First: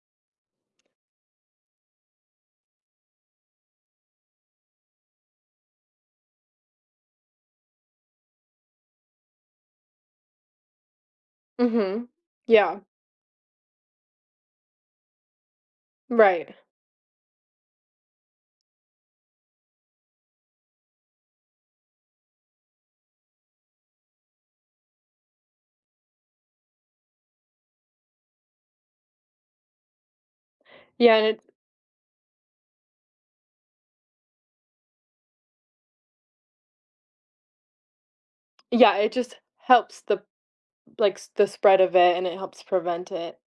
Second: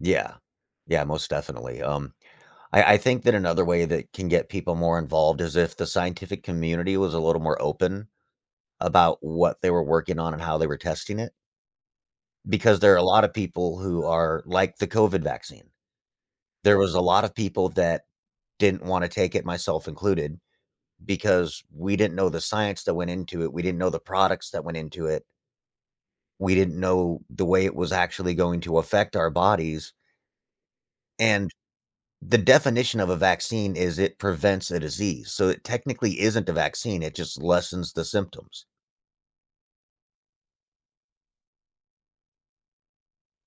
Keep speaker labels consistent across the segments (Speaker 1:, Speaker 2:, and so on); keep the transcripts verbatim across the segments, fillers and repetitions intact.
Speaker 1: Yeah yeah, most definitely, um I I think that another way that can get people more involved is if the scientific community was a little more open, about what they were working on, and how they were testing it
Speaker 2: Mhm, yeah.
Speaker 1: because there are a lot of people who are like, the COVID vaccine
Speaker 2: Right.
Speaker 1: there was a lot of people that didn't wanna take it, myself included, because we didn't know the science that went into it, we didn't know the products that went into it We didn't know the way it was actually going to affect our bodies
Speaker 2: Yeah, and it
Speaker 1: and the definition of a vaccine is it prevents a disease, so, it technically isn't a vaccine, it just lessens the symptoms.
Speaker 2: Yeah, it just helps the like, s the spread of it, and it helps prevent it.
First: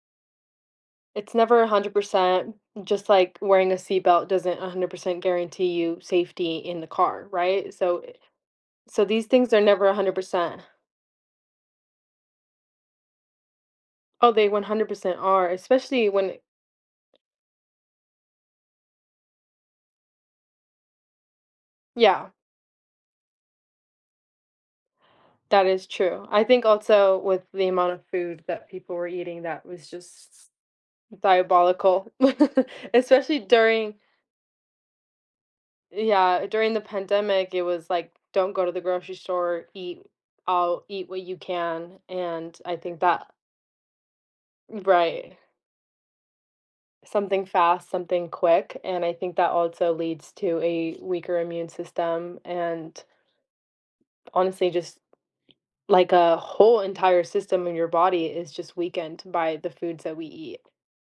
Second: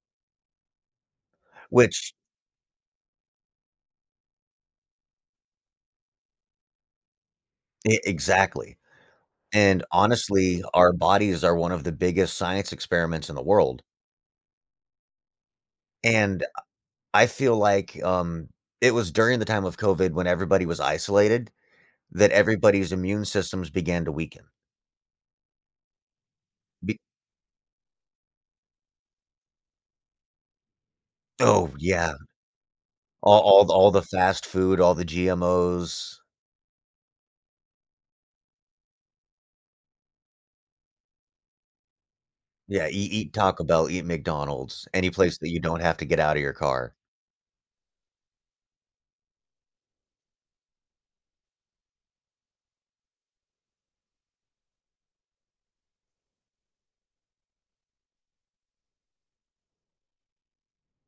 Speaker 2: It's never a hundred
Speaker 1: Which
Speaker 2: percent, just like wearing a seatbelt doesn't a hundred percent guarantee you safety in the car, right,
Speaker 1: E
Speaker 2: so, eh
Speaker 1: exactly,
Speaker 2: so, these things are
Speaker 1: and,
Speaker 2: never a hundred
Speaker 1: honestly,
Speaker 2: percent.
Speaker 1: our bodies are one of the biggest science experiments in the world.
Speaker 2: Oh, they one hundred percent are, especially when
Speaker 1: And, uh, I feel like um, it was during the time of COVID, when everybody was isolated,
Speaker 2: Yeah.
Speaker 1: that everybody's immune systems began to weaken.
Speaker 2: That is true. I think,
Speaker 1: Be
Speaker 2: also, with the amount of food that people were eating, that was just s s
Speaker 1: Oh,
Speaker 2: diabolical,
Speaker 1: yeah
Speaker 2: especially
Speaker 1: all all th all
Speaker 2: during
Speaker 1: the fast food, all the GMO's.
Speaker 2: Yeah, during the pandemic, it was, like, "Don't go to the grocery store," "Eat I'll eat what you can," and, I
Speaker 1: Yeah,
Speaker 2: think
Speaker 1: eat
Speaker 2: that
Speaker 1: eat Taco Bell, eat
Speaker 2: Mm,
Speaker 1: McDonald's, any
Speaker 2: right.
Speaker 1: place that you don't have to get outta your car.
Speaker 2: Something fast, something quick, and I think that also leads to a weaker immune system, and honestly, just like, a whole entire system in your body is just weakened by the foods that we eat.